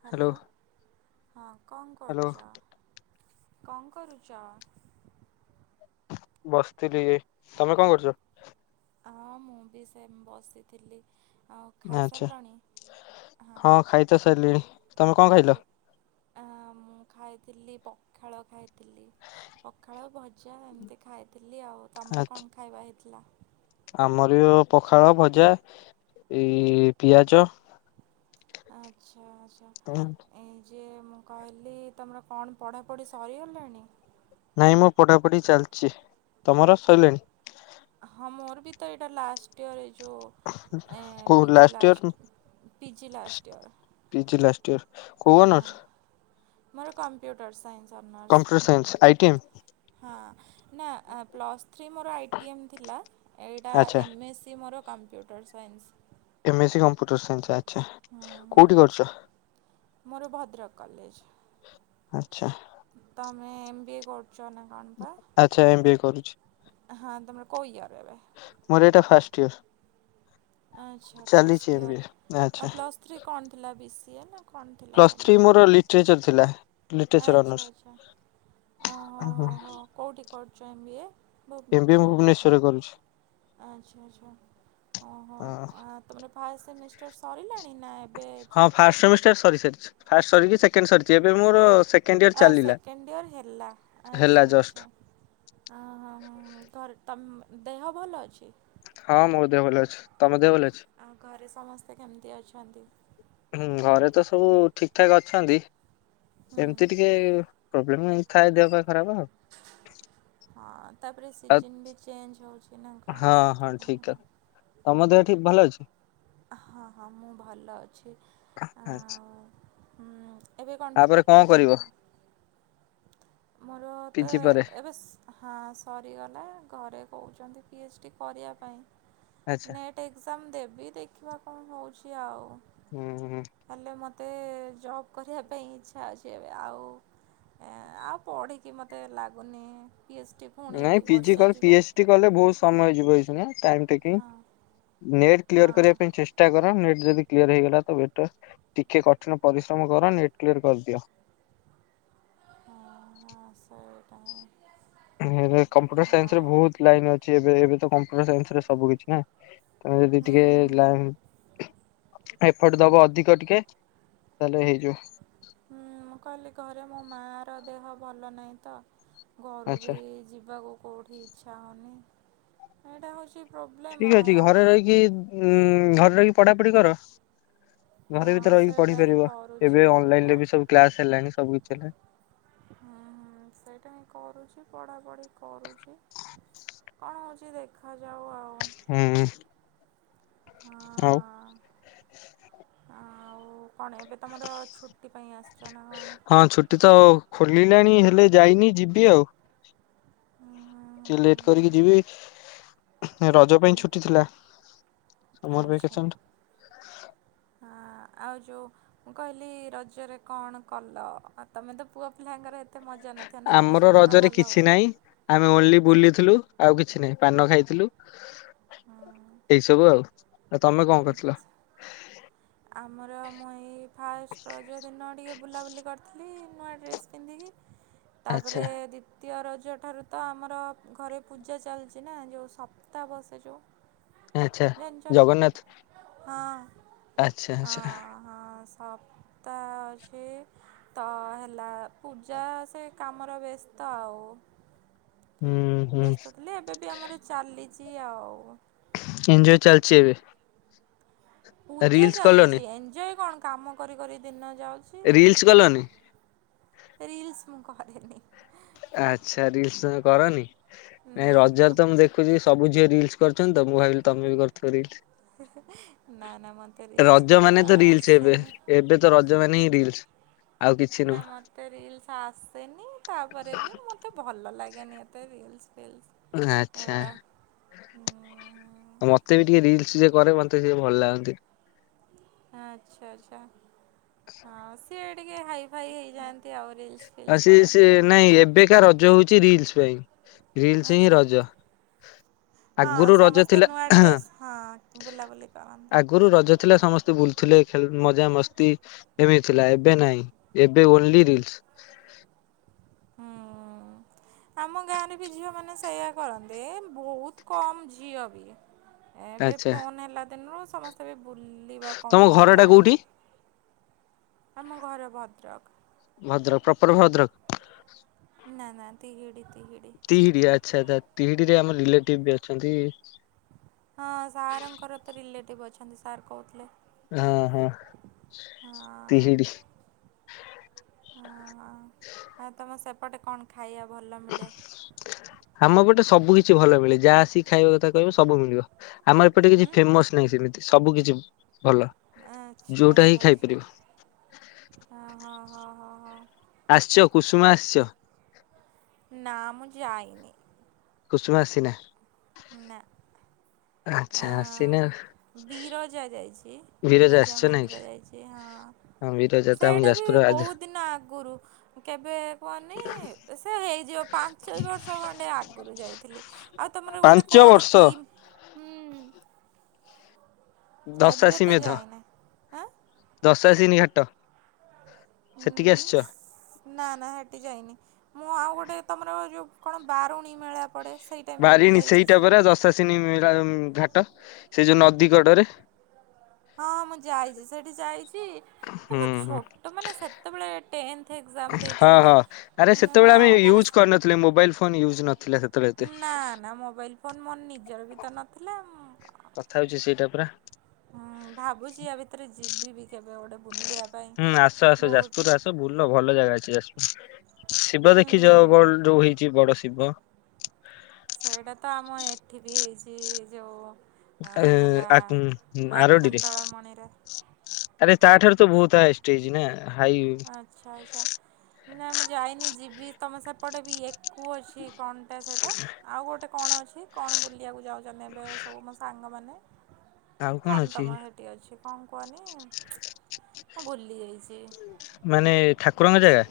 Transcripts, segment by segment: Hello ହଁ କଣ hello କରୁଛ କଣ କରୁଛ ବସିଥିଲି ଏଇ ତମେ କଣ କରୁଛ ହଁ ମୁଁ ବି ସେ ବସିଥିଲି ଆଉ ଖାଇସାରିଲଣି ହଁ ସିଲ [inaudible] ଆଜି ମୁଁ ଖାଇଥିଲି ପଖାଳ ଖାଇଥିଲି ପଖାଳ ଭଜା ଏମିତି ଖାଇଥିଲି ଆଉ ତମର କଣ ଖାଇବା ହେଇଥିଲା? ଆମରବି ଅ ପଖାଳ ଭଜା ଏଇ ପିଆଜ ଆଚ୍ଛା ଆଚ୍ଛା। ଏ ଯେ ମୁଁ କହିଲି ତୁମର କଣ ପଢ଼ାପଢ଼ି ସରିଗଲାଣି? ନାଇଁ ମୁଁ ପଢ଼ାପଢ଼ି ଚାଲିଛି ତମର ସରିଲଣି? ହଁ ମୋର ବି ତ ଏଇଟା ଲାଷ୍ଟ ଇୟର ଏ ଯଉଁ ଏ କୋଉ P G last year last P G last year. P G last year କଉଁ ହଁ ଅନର୍ସ? ମୋର computer science computer science I T M honours. ହଁ ନା ଆ ପ୍ଲସ୍ ଥ୍ରୀ ମୋର ଆଇ ଟି ଏମ୍ ଥିଲା। ଏଇଟା ଆଚ୍ଛା ଏମ୍ ଏସି ମୋର computer science. M S C computer science ଆଚ ଆଛା କୋଉଠି କରୁଛ? ମୋର ଭଦ୍ରକ କଲେଜ। ଆଛା। ତମେ ଏମ୍ ବି ଏ କରୁଛ ନା କଣପା? ଆଚ୍ଛା ଏମ ବି ଏ କରୁଛି। ହଁ ତମ କଉ ୟର ଏବେ? ମୋର ଏଇଟା ଫାଷ୍ଟ ଇୟର। ଆଚ୍ଛା ଚାଲିଛି first M B A. Year ଆଚ୍ଛା ଆଉ ପ୍ଲସ୍ ଥ୍ରୀ କଣ ଥିଲା ବି ସିଏ ନା କଣ ଥିଲା ପ୍ଲସ୍ ତମର ଥ୍ରୀ କଣ? ମୋର ଲିଟରେଚର ଥିଲା। ଲିଟରେଚର ଆଚ୍ଛା ଅନର୍ସ। ଆଚ୍ଛା। ଓଁ ହଁ ହଁ ହଁ କେଉଁଠି କରୁଛ ଏମ ବି ଏମ୍ ଏ ବି ଭୁବ ମୁଁ ଗ ଭୁବନେଶ୍ୱରରେ କରୁଛି। ଆଚ୍ଛା ଆଚ୍ଛା ଓହୋ ହଁ। ଆ ତୁମର ଫାଷ୍ଟ ସେମିଷ୍ଟର୍ ସରିଲାଣି ନା ଏବେଜ ହଁ ଫାଷ୍ଟ ସେମିଷ୍ଟାର୍ ସରି ସାରିଛି ଫାଷ୍ଟ ସରିକି ସେକେଣ୍ଡ ସରିଛି ଏବେ ମୋର ସେ ଆ ସେକେଣ୍ଡ ଇୟର୍ ହେଲା ହେଲା ଆଚ୍ଛା ଜଷ୍ଟ। ଆଚ୍ଛା। ହଁ ହଁ ହଁଁ ଘରେ ତମ ଦେହ ଭଲ ଅଛି? ହଁ ମୁଁ ଦେହ ବୋଲି ଅଛି ତମେ ଦେହ ଭଲ ଅଛି। ଆଉ ଘରେ ସମସ୍ତେ କେମିତି ଅଛନ୍ତି? ହୁଁ ଘରେ ତ ସବୁ ଠିକ ଠାକ ଅଛନ୍ତି ହୁଁ ଏମିତି ଟିକେ ପ୍ରୋବ୍ଲେମ୍ ଏମତି ଥାଏ ଦେହପା ଖରାପ ଆଉ। ହଁ ତାପରେ ଆଉ ସିଜନ୍ ବି ଚେଞ୍ଜ ହଉଛି ନା ହଁ କଣ ହଁ ଠିକ ସେଥିପାଇଁ ତମ ଦେହ ଠିକ ଭଲ ଅଛି। ହଁ ହଁ ମୁଁ ଭଲ ଅଛି। ଆଚ୍ଛା। ହ ଏବେ କଣ ତାପରେ ଛୁଟି ଅଛି କରିବ ନା କଣ? ମୋର ତ ପିଜି ପରେ? ଏବେସ ହଁ ସରିଗଲା ଘରେ କହୁଛନ୍ତି ପି ଏଚ୍ ଡି କରିବା ପାଇଁ ଆଚ୍ଛା। ନେଟ୍ ଟେ ଏକଜାମ ଦେବି ଦେଖିବା କଣ ହେଉଛି ଆଉ। ହୁଁ ହଁ। ହେଲେ ମୋତେ ଜବ୍ କରିବା ପାଇଁ ଇଚ୍ଛା ଅଛି ଏବେ ଆଉ ଏ ଆଉ ପଢ଼ିକି ମୋତେ ଲାଗୁନି ପି ଏଚ୍ ଡ଼ି ନାଇଁ ପିଜି କର ପି ଏସ କଲେ ବହୁତ ସମୟ ହେଇଯିବ ଏଇକିନା ଟାଇମ ଟେକି ହଁ ନେଟ୍ ହଁ କ୍ଳିଅର କରିବା ପାଇଁ ଚେଷ୍ ଚେଷ୍ଟା କର ନେଟ୍ ଯଦି କ୍ଲିୟର ହେଇଗଲା ତ ବେଟର ଟିକେ କଠିନ ପରିଶ୍ରମ କର ନେଟ୍ କ୍ଲିୟର କରିଦିଅ। ହ ହ ସ କମ୍ପୁଟର ସାଇନ୍ସରେ ଆଉ ବହୁତ ଲାଇନ ଅଛି ଏବେ ଏବେ ତ କମ୍ପ୍ୟୁଟର ସାଇନ୍ସରେ ସବୁ କିଛି ନା। ତମେ ଯଦି ହୁଁ ଟିକେ ହୁଁ ହୁଁ ଲାଇ ଏଫର୍ଟ ଦବ ଅଧିକ ଟିକେ ତାହେଲେ ହେଇଯିବ। ହଁ ମୁଁ କହିଲି ଘରେ ମୋ ମା ର ଦେହ ଭଲ ନାହିଁ ତ। ଘରୁ ଆଚ୍ଛା। ବି ଯିବାକୁ କୋଉଠି ଇଚ୍ଛା ହେଉନି ଏଇଟା ହେଉଛି ପ୍ରୋବ୍ଲେମ୍ ଠିକ ଆଉ ଅଛି ଘରେ ଆଉ ରହିକି ଉ ଘରେ ରହିକି ପଢାପଢି କର। ଘରେ ହଁ ଭିତରେ ରହିକି ସେଇଟା ହିଁ ପଢିପାରିବ କରୁଛି ଏବେ ଆଉ ଅନଲାଇନ ରେ ପ- ବି ସବୁ କ୍ଲାସ ହେଲାଣିି ସବୁ କିଛି ହେଲାଣି। ହୁଁ-ହୁଁ ସେଇଟା ହିଁ କରୁଛି ପଢାପଢି କରୁଛି। କଣ ହଉଛି ଦେଖାଯାଉ ଆଉ। ହୁଁ ଉଁ ଆଉ ହଁ। ଆଉ କଣ ଏବେ ତମର ଛୁଟି ପାଇଁ ଆସିଛ ନା କଣ? ହଁ ଛୁଟି ତ ଖୋଲିଲାଣି ହେଲେ ଯାଇନି ଯିବି ଆଉ। ହୁଁ ହୁଁ ଟିକେ ହୁଁ ଲେଟ ହୁଁ ହୁଁ କରିକି ଯିବି। ରଜ ପାଇଁ ଛୁଟି ଥିଲା ସମର ଆଚ୍ଛା ଭ୍ୟାକେସନ୍। ହଁ ଆଉ ଯୋଉ ମୁଁ କହିଲି ରଜରେ କଣ କଲ ଆଉ ତମେ ତ ପୁଅ ପିଲାଙ୍କର ଏ ଏତେ ମଜା ନଥିବ ନା ତମ ଆମର ସେପଟେ ରଜରେ ଭଲ କିଛି ହୁଏ। ନାହିଁ ଆମେ ଓନ୍ଲି ବୁଲିଥିଲୁ ଆଉ କିଛି ନାହିଁ ପାନ ଖାଇଥିଲୁ। ହୁଁ ଏଇ ସବୁ ଆଉ-ଆଉ ତମେ କଣ କରିଥିଲ? ଆମର ମୁଁ ଏଇ ଫାଷ୍ଟ ରଜ ଦିନ ଟିକିଏ ବୁଲାବୁଲି କରିଥିଲି ନୂଆ ଡ୍ରେସ୍ ପିନ୍ଧିକି ଆଚ୍ଛା ତାପରେ ଦ୍ଵି ଦ୍ବିତୀୟ ରଜ ଠାରୁ ତ ଆମର ଘରେ ପୂଜା ଚାଲିଛି ନା ଯୋଉ ସପ୍ତା ବସେ ଯୋଉ। ଆଚ୍ଛା ଜାଣିଛ ଜଗନ୍ନାଥ ଏଇଟା ଆଚ୍ଛା ହଁ-ହଁ। ଆଚ୍ଛା ହଁ ସପ୍ତା ଅଛି। ତ ହେଲା ପୂଜା ସେ କାମର ବ୍ୟସ୍ତ ଆଉ। ହୁଁ ହୁଁ ବ୍ୟସ୍ତ ଥିଲେ ଏବେ ବି ଆମର ଚାଲିଛି ଆଉ। ଏନ୍ଜୟ ଚାଲିଛି ଏବେ। ପୂଜା ରିଲସ କଲନି ଚାଲିଛି ଏନ୍ଜୟ କଣ କାମ କରି-କରି ଦିନ ଯାଉଛି। ରିଲସ ଏନ୍ଜୟ କଲନି କଣ ରିଲ୍ସ ମୁଁ କରେନି। ଆଚ୍ଛା ରିଲ୍ସ ତମେ କରନି ନାଇ ନା ନା। ରଜରେ ତ ମୁଁ ଦେ ଦେଖୁଛି ସବୁ ଝିଅ ରିଲ୍ସ କରୁଛନ୍ତି ତ ମୁଁ ଭାବିଲି ତମେ ବି କରୁଥିବ ନା ନା ମୋତେ ରିଲ୍ସ। ରିଲ୍ସ ରଜ କରିବା ମାନେ ତ ରିଲ୍ସ ଆସେନି। ଏବେ-ଏବେ ତ ରଜ ମାନେ ହିଁ ରିଲ୍ସ। ନା ମତେ ରିଲ୍ସ ଆସେନି ତାପରେ ବି ମତେ ଭଲ ଲାଗେ ଲାଗେନି ଏତେ ରିଲ୍ସ ଫିଲ୍ସ। ଆଚ୍ଛା। ଏଗୁଡ଼ା ହୁଁ। ମତେ ବି ଟିକେ ରିଲ୍ସ ଯିଏ କରେ ମତେ ସିଏ ଭଲ ଲାଗନ୍ତି। ଆଚ୍ଛା-ଆଚ୍ଛା ହଁ ସିଏ ଟିକେ ହାଇ ଫାଇ ହେଇଯାଆନ୍ତି ଆଉ। ରିଲ୍ସ ଫିଲ୍ସ କରନ୍ତି ଆଉ ମୁଁ ତ ଏଇକା ରଜ ହଉଛି ରିଲ୍ସ ପାଇଁ ରିଲ୍ସ ହିଁ ଆଚ୍ଛା। ରଜ। ହଁ ଆଗରୁ ରଜ ସମସ୍ତେ ଥିଲା ନୂଆ ଡ୍ରେସ୍ ହଁ ବୁଲାବୁଲି କରନ୍ତି। ଆଗରୁ ରଜ ଥିଲା ସମସ୍ତେ ବୁଲୁଥିଲେ ଖେଳୁ ମଜା ମସ୍ତି ଏମିତି ଥିଲା ଏବେ ନାଇଁ। ଏବେ ଓନ୍ଲି ରିଲ୍ସ। ହୁଁ। ଆମ ଗାଁରେ ବି ଝିଅମାନେ ସେୟା କରନ୍ତି ଏ ବହୁତ କମ ଝିଅ ବି। ଏବେ ଆଚ୍ଛା ଫୋନ ହେଲା ଦିନରୁ ସମସ୍ତେ ବି ବୁଲିବା ତମ ଘର ଟା କମିଗଲାଣି। କୋଉଠି? ଆମ ଘର ଭଦ୍ରକ। ଭଦ୍ରକ ପ୍ରପର ଭଦ୍ରକ। ନା-ନା ତିହିଡି-ତିହିଡି। ତିହିଡି ଆଚ୍ଛା-ଆଚ୍ଛା ତିହିଡିରେ ଆମର ରିଲେଟିଭ୍ ବି ଅଛନ୍ତି। ହଁ ସାରଙ୍କର ତ ରିଲେଟିଭ୍ ଅଛନ୍ତି ସାର କହୁଥିଲେ। ହଁ ହଁ ହଁ ଅଁ। ତିହିଡି ହଁ ଅଁ ଆଉ ତମେ ସେପଟେ କଣ ଖାଇବା ଭଲ ମିଳେ? ଆମ ପଟେ ସବୁ କିଛି ଭଲ ମିଳେ ଯାହା ଆସିକି ଖାଇବା କଥା କହିବ ସବୁ ମିଳିବ। ଆମର ଏପଟେ କିଛି ହୁଁ ଫେମସ ନାହିଁ ସେମିତି ସବୁ କିଛି ଭଲ। ଆଚ୍ଛା ଯୋଉଟା ହିଁ ଆଚ୍ଛା ଆଚ୍ଛା ଖାଇପାରିବ ହଁ ହଁ ହଁ ହଁ ହଁ। ଆସିଛ କୁସୁମା ଆସିଛ। ନା ମୁଁ ଜାଇନି। କୁସୁମା ଆସିନା। ନା। ଆଚ୍ଛା ଆସିନା। ବିରଜା ଯାଇଛି ବିରଜା ଆସିଛ ନାଇଁ କି ମନ୍ଦିର ଯାଇଛି ହଁ। ହଁ ବିରଜା। ତ ଆମ ସେଇଟା ବି ଯାଜପୁର ରାଜ ବହୁତ ଦିନ ଆଗରୁ କେବେ କୁହନି ସେ ହେଇଯିବ ପାଞ୍ଚ ବର୍ଷ ଖଣ୍ଡେ ଆଗରୁ ଯାଇଥିଲି ଆଉ ତୁମର ଗୋଟେ ପାଞ୍ଚ କଣ ବର୍ଷ କିମ୍ ହୁଁ। ଦଶା ଏବେ ସି ତ ମେଧ। ଯାଇନି ଆଁ ଦଶାସିନୀ ଘାଟ ସେଠିକି ଆସିଛ? ହୁଁ ନା ନା ହେଠି ଯାଇନି ମୁଁ ଆଉ ଗୋଟେ ତମର ଯଉ କଣ ବାରୁଣୀ ମେଳା ପଡ଼େ ସେଇ ଟାଇମ୍ର ବି ଯାଇଛି ସେ ସସିନି ମେଳା ଘାଟ ସେ ଯୋଉ ନଦୀ କଡରେ ହଁ ମୁଁ ଯାଇଛି ସେଠି ଯାଇଛି ଏ ହୁଁ ମୁଁ ଛୋ ହୁଁ ତମାନେ ସେତେବେଳେ ଟେନ୍ଥ ଏକ୍ଜାମ ଦେଇଥିଲି ହଁ ନା ହଁ ଆରେ ମୁଁ ସେତେବେଳେ ଆମେ ଆଉ ମୋର ୟୁଜ୍ କରିନଥିଲେ ମୋବାଇଲ ଫୋନ୍ ୟୁଜ୍ ନଥିଲା ସେ ନା ନା ମୋବାଇଲ ଫୋନ ମୋର ନିଜର ବି ତ ନଥିଲା କଥା ହଉଛି ସେଇଟା ପରା। ହୁ ଭାବୁଛି ୟା ଭିତରେ ଯିବି ବି କେବେ ଗୋଟେ ବୁଲିବା ପାଇଁ ହୁଁ ଆସ ଆସ ବହୁତ ଯାଜପୁର ଆସ ବୁଲ ଭଲ ଜାଗା ଅଛି ଯାଜପୁର ଶିବ ଦେଖିଛ ହୁଁ ଗୋଲ ଯୋଉ ହେଇଛି ବଡ ଶିବ ସେଇଟା ତ ଆମ ଏଠି ବି ହେଇଛି ଯୋଉ ହେଲା ଆରୋଡିରେ ଆଖଣ୍ଡଳ ମଣିରେ ଆରେ ତା ଠାରୁ ତ ବହୁତ ହାଏଷ୍ଟେ ହୋଇଛି ନା ହାଇ ଆଚ୍ଛା ଆଚ୍ଛା ନା ମୁଁ ଯାଇନି ଯିବି ତମ ସେପଟେ ବି ଏକୁ ଅଛି କଣ ସେଇଟା ସେଇଟା ଆଉ ଗୋଟେ କଣ ଅଛି କଣ ବୁଲିବାକୁ ଯାଉଛନି ଏବେ ସବୁ ମୋ ସାଙ୍ଗମାନେ। ଆଉ କଣ ଅଛି ତମ ସେଠି ଅଛି କଣ କୁହନି ମୁଁ ଭୁଲି ଯାଇଛି। ମାନେ ଠାକୁରଙ୍କ ଜାଗା।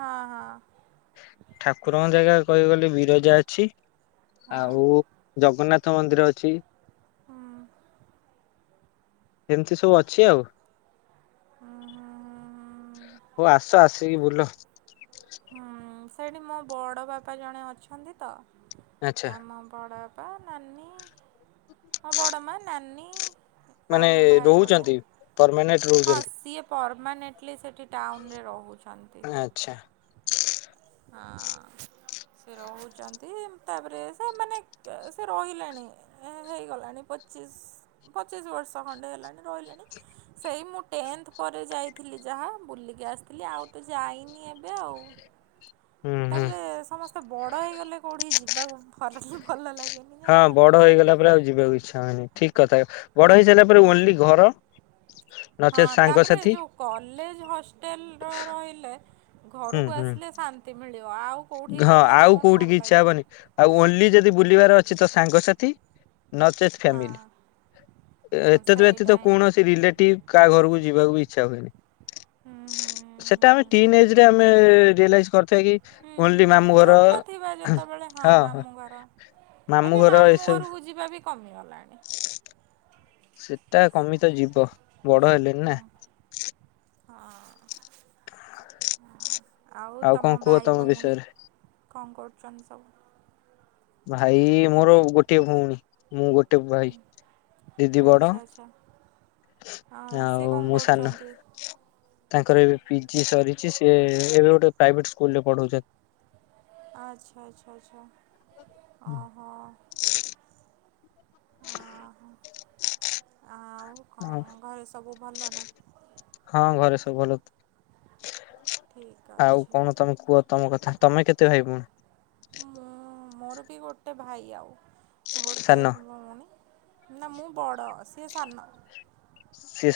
ହଁ ହଁ। ଠାକୁରଙ୍କ ଜାଗା କହିବାଗଲେ ବିରଜା ଅଛି ହଁ ଆଉ ଜଗନ୍ନାଥ ମନ୍ଦିର ଅଛି। ହଁ। ଏମିତି ସବୁ ଅଛି ଆଉ। ହୁଁ ହୁଁ ହୁଁ। ହଉ ଆସ ଆସିକି ବୁଲ। ହୁଁ ସେଇଠି ମୋ ବଡ଼ ବାପା ଜଣେ ଅଛନ୍ତି ତ ଆଚ୍ଛା ଆମ ବଡ଼ ବାପା ବାପ ନାନି। ହଁ ବଡ଼ମା ନାନୀ। ଆଉ ମାନେ ମୋ ଭାଇ ଗୋଟେ ରହୁଛନ୍ତି ପରମାନେଣ୍ଟ। ହଁ ରହୁଛନ୍ତି ସିଏ ପରମାନେେଣ୍ଟଲି ସେଠି ଟାଉନରେ ରହୁଛନ୍ତି। ଆଚ୍ଛା। ହ। ସେ ରହୁଛନ୍ତି ତାପରେ ସେମାନେ ସେ ରହିଲେଣି। ଏ ହେଇଗଲାଣି ପଚିଶ ପଚିଶ ବର୍ଷ ଖଣ୍ଡେ ହେଲାଣି ରହିଲେଣି। ସେଇ ମୁଁ ଟେନ୍ଥ ପରେ ଯାଇଥିଲି ଯାହା ବୁଲିକି ଆସିଥିଲି ଆଉ ତ ଯାଇନି ଏବେ ଆଉ। ହୁଁ ହୁଁ। ତାପରେ ସମସ୍ତେ ବଡ଼ ହେଇଗଲେ କଉଠିକି ଯିବାକୁ ଭଲ ଭଲ ଲାଗେ ହଁ ବଡ ହେଇଗଲା ପରେ ଆଉ ଯିବାକୁ ଇଛା ହୁଏନି ଠିକ କଥା ବଡ ହେଇସାଇଲା ପରେ ଓନ୍ଲି ଘର ନଚେତ୍ ହଁ ତାପରେ ସାଙ୍ଗସାଥି। ଯୋଉ କଲେଜ ହଷ୍ଟେଲର ରହିଲେ ହୁଁ ଘରକୁ ହୁଁ ଆସିଲେ ଶାନ୍ତି ମିଳିବ ଆଉ କୋଉଠିକି ହଁ ଗଲେ ଆଉ କଣ ଭଲ କୋଉଠିକି ଇଚ୍ଛା ଲାଗେ। ହବନି। ଆଉ ଓନ୍ଲି ଯଦି ବୁଲିବାର ଅଛି ତ ସାଙ୍ଗସାଥି ନଚେତ୍ ହଁ। ହଁ ଏତେତ ବ୍ୟତୀତ ସେଇଟା ହିଁ କୌଣସି ରିଲେଟିଭ କାହା ଘରକୁ ଯିବାକୁ ବି ଇଚ୍ଛା ହୁଏନି। ହୁଁ ହୁଁ ସେଟା ଆମେ ଟିନ ଏଜରେ ଆମେ ରିଅଲାଇଜ କରିଥିବା କି ହୁଁ ହୁଁ ଓନ୍ଲି ହୁଁ ମାମୁଁ ଘର ଛୋଟ ଥିବା ଯେତେବେଳେ ହଁ ମାମୁଁ ଘର ଏବେ ଘର ମାମୁଁ ଏସବୁ ଘରକୁ ଯିବା ବି କମିଗଲାଣି। ସେଟା କମି ତ ଯିବ ବଡ ହେଲେଣିି ନା। ହଁ। ଆଉ କଣ ତମ କୁହ ଭାଇ ଭଉଣୀ ବିଷୟରେ କଣ କରୁଛନ୍ତି ସବୁ? ଭାଇ ମୋର ଗୋଟିଏ ଭଉଣୀ ମୁଁ ଗୋଟେ ଭାଇ। ଦିଦି ବଡ ଆଚ୍ଛା ଆଚ୍ଛା। ହଁ ସେ ଆଉ କଣ ମୁଁ ସାନ। କରୁଛନ୍ତି? ତାଙ୍କର ଏବେ ପିଜି ସରିଛି ସେ ଏବେ ଗୋଟେ ପ୍ରାଇଭେଟ ସ୍କୁଲରେ ପଢଉଛନ୍ତି। ଆଚ୍ଛା ଆଚ୍ଛା ଆଚ୍ଛ ଓ ହୋ। ଆଉ ଆଉ କଣ ଘରେ ସବୁ ଭଲ ନା? ହଁ ଘରେ ସବୁ ଭଲ, ଠିକ୍ ଆଉ ଅଛି। କଣ ତମେ କୁହ ତମ କଥା, ତମେ କେତେ ଭାଇ ଭଉଣୀ? ମୁଁ ମୋର ବି ଗୋଟେ ଭାଇ ଆଉ ଗୋଟେ ସାନ? ଭଉଣୀ। ନା ମୁଁ ବଡ ସିଏ ସାନ।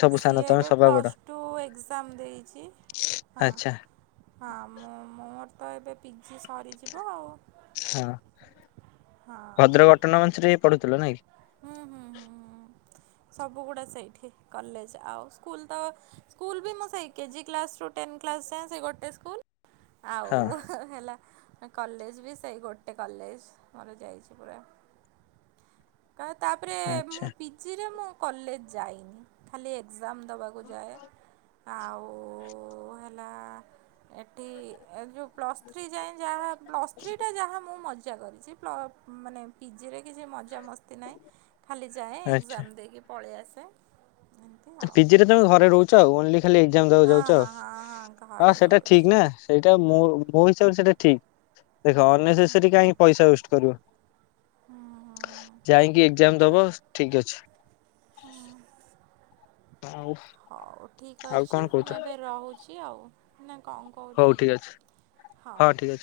ସବୁ ସାନ ସିଏ ତମେ ଏବେ ସବା ବଡ ପ୍ଲସ୍ ଟୁ ଏକ୍ଜାମ ଦେଇଛି ହଁ। ଆଚ୍ଛା ହଁ ମୁଁ ମୋର ତ ଏବେ ପିଜି ସରିଯିବ ଆଉ। ହଁ ହଁ। ଭଦ୍ରକ ଅଟୋନମସରେ ହିଁ ପଢୁଥିଲ ନାଇଁ କି? ସବୁ ଗୁଡା ସେଇଠି କଲେଜ, ଆଉ ସ୍କୁଲ ତ ସ୍କୁଲ ବି ମୁଁ ସେ କେଜି କ୍ଲାସ ରୁ ଟେନ୍ କ୍ଲାସ ଯାଏଁ ସେ ଗୋଟେ ସ୍କୁଲ। ହଁ ଆଉ ହ-ହେଲା କଲେଜ ବି ସେଇ ଗୋଟେ କଲେଜ ମୋର ଯାଇଛି ପୁରା। କ ତାପରେ ଆଚ୍ଛା ମୁଁ ପି ଜି ରେ ମୁଁ କଲେଜ ଯାଇନି, ଖାଲି ଏକ୍ଜାମ ଦେବାକୁ ଯାଏ। ଆଉ ହେଲା ଏଠି ଏ ଯୋଉ ପ୍ଲସ୍ ଥ୍ରୀ ଯାଏଁ ଯାହା ପ୍ଲସ୍ ଥ୍ରୀଟା ଯାହା ମୁଁ ମଜା କରିଛି, ପ୍ଳ ମାନେ ପି ଜି ରେ କିଛି ମଜାମସ୍ତି ନାହିଁ, ଖାଲି ଯାଏ ଆଚ୍ଛା ଏକ୍ଜାମ ଦେଇକି ପଳେଇ ଆସେ। ଏମିତି ଆଉ ପି ଜି ରେ ତମେ ଘରେ ରହୁଛ ଆଉ, ଓନ୍ଲି ଖାଲି ଏକ୍ସାମ ଦବାକୁ ହଁ ଯାଉଛ ହଁ ହଁ ହଁ ଆଉ ଘରେ ସେଇଟା ରହୁଛି ଠିକ ନା। ସେଇଟା ମୋ ମୋ ହିସାବରେ ସେଇଟା ଠିକ ଦେଖ ଅନେସେସରୀ କାହିଁକି ପଇସା ୱେଷ୍ଟ କରିବ। ହୁଁ ହୁଁ ଯାଇଙ୍କି ଏକ୍ଜାମ ଦବ ଠିକ ଅଛି। ହଁ। ଆଉ? ହଉ ଠିକ୍ ଆଉ ଅଛି, କଣ କହୁଛ ମୁଁ ଏବେ ରହୁଛି ଆଉ। ନା କଣ ହଉ କହୁଛ, ଠିକ ଅଛି ହଁ ହଉ। ଠିକ ଅଛି।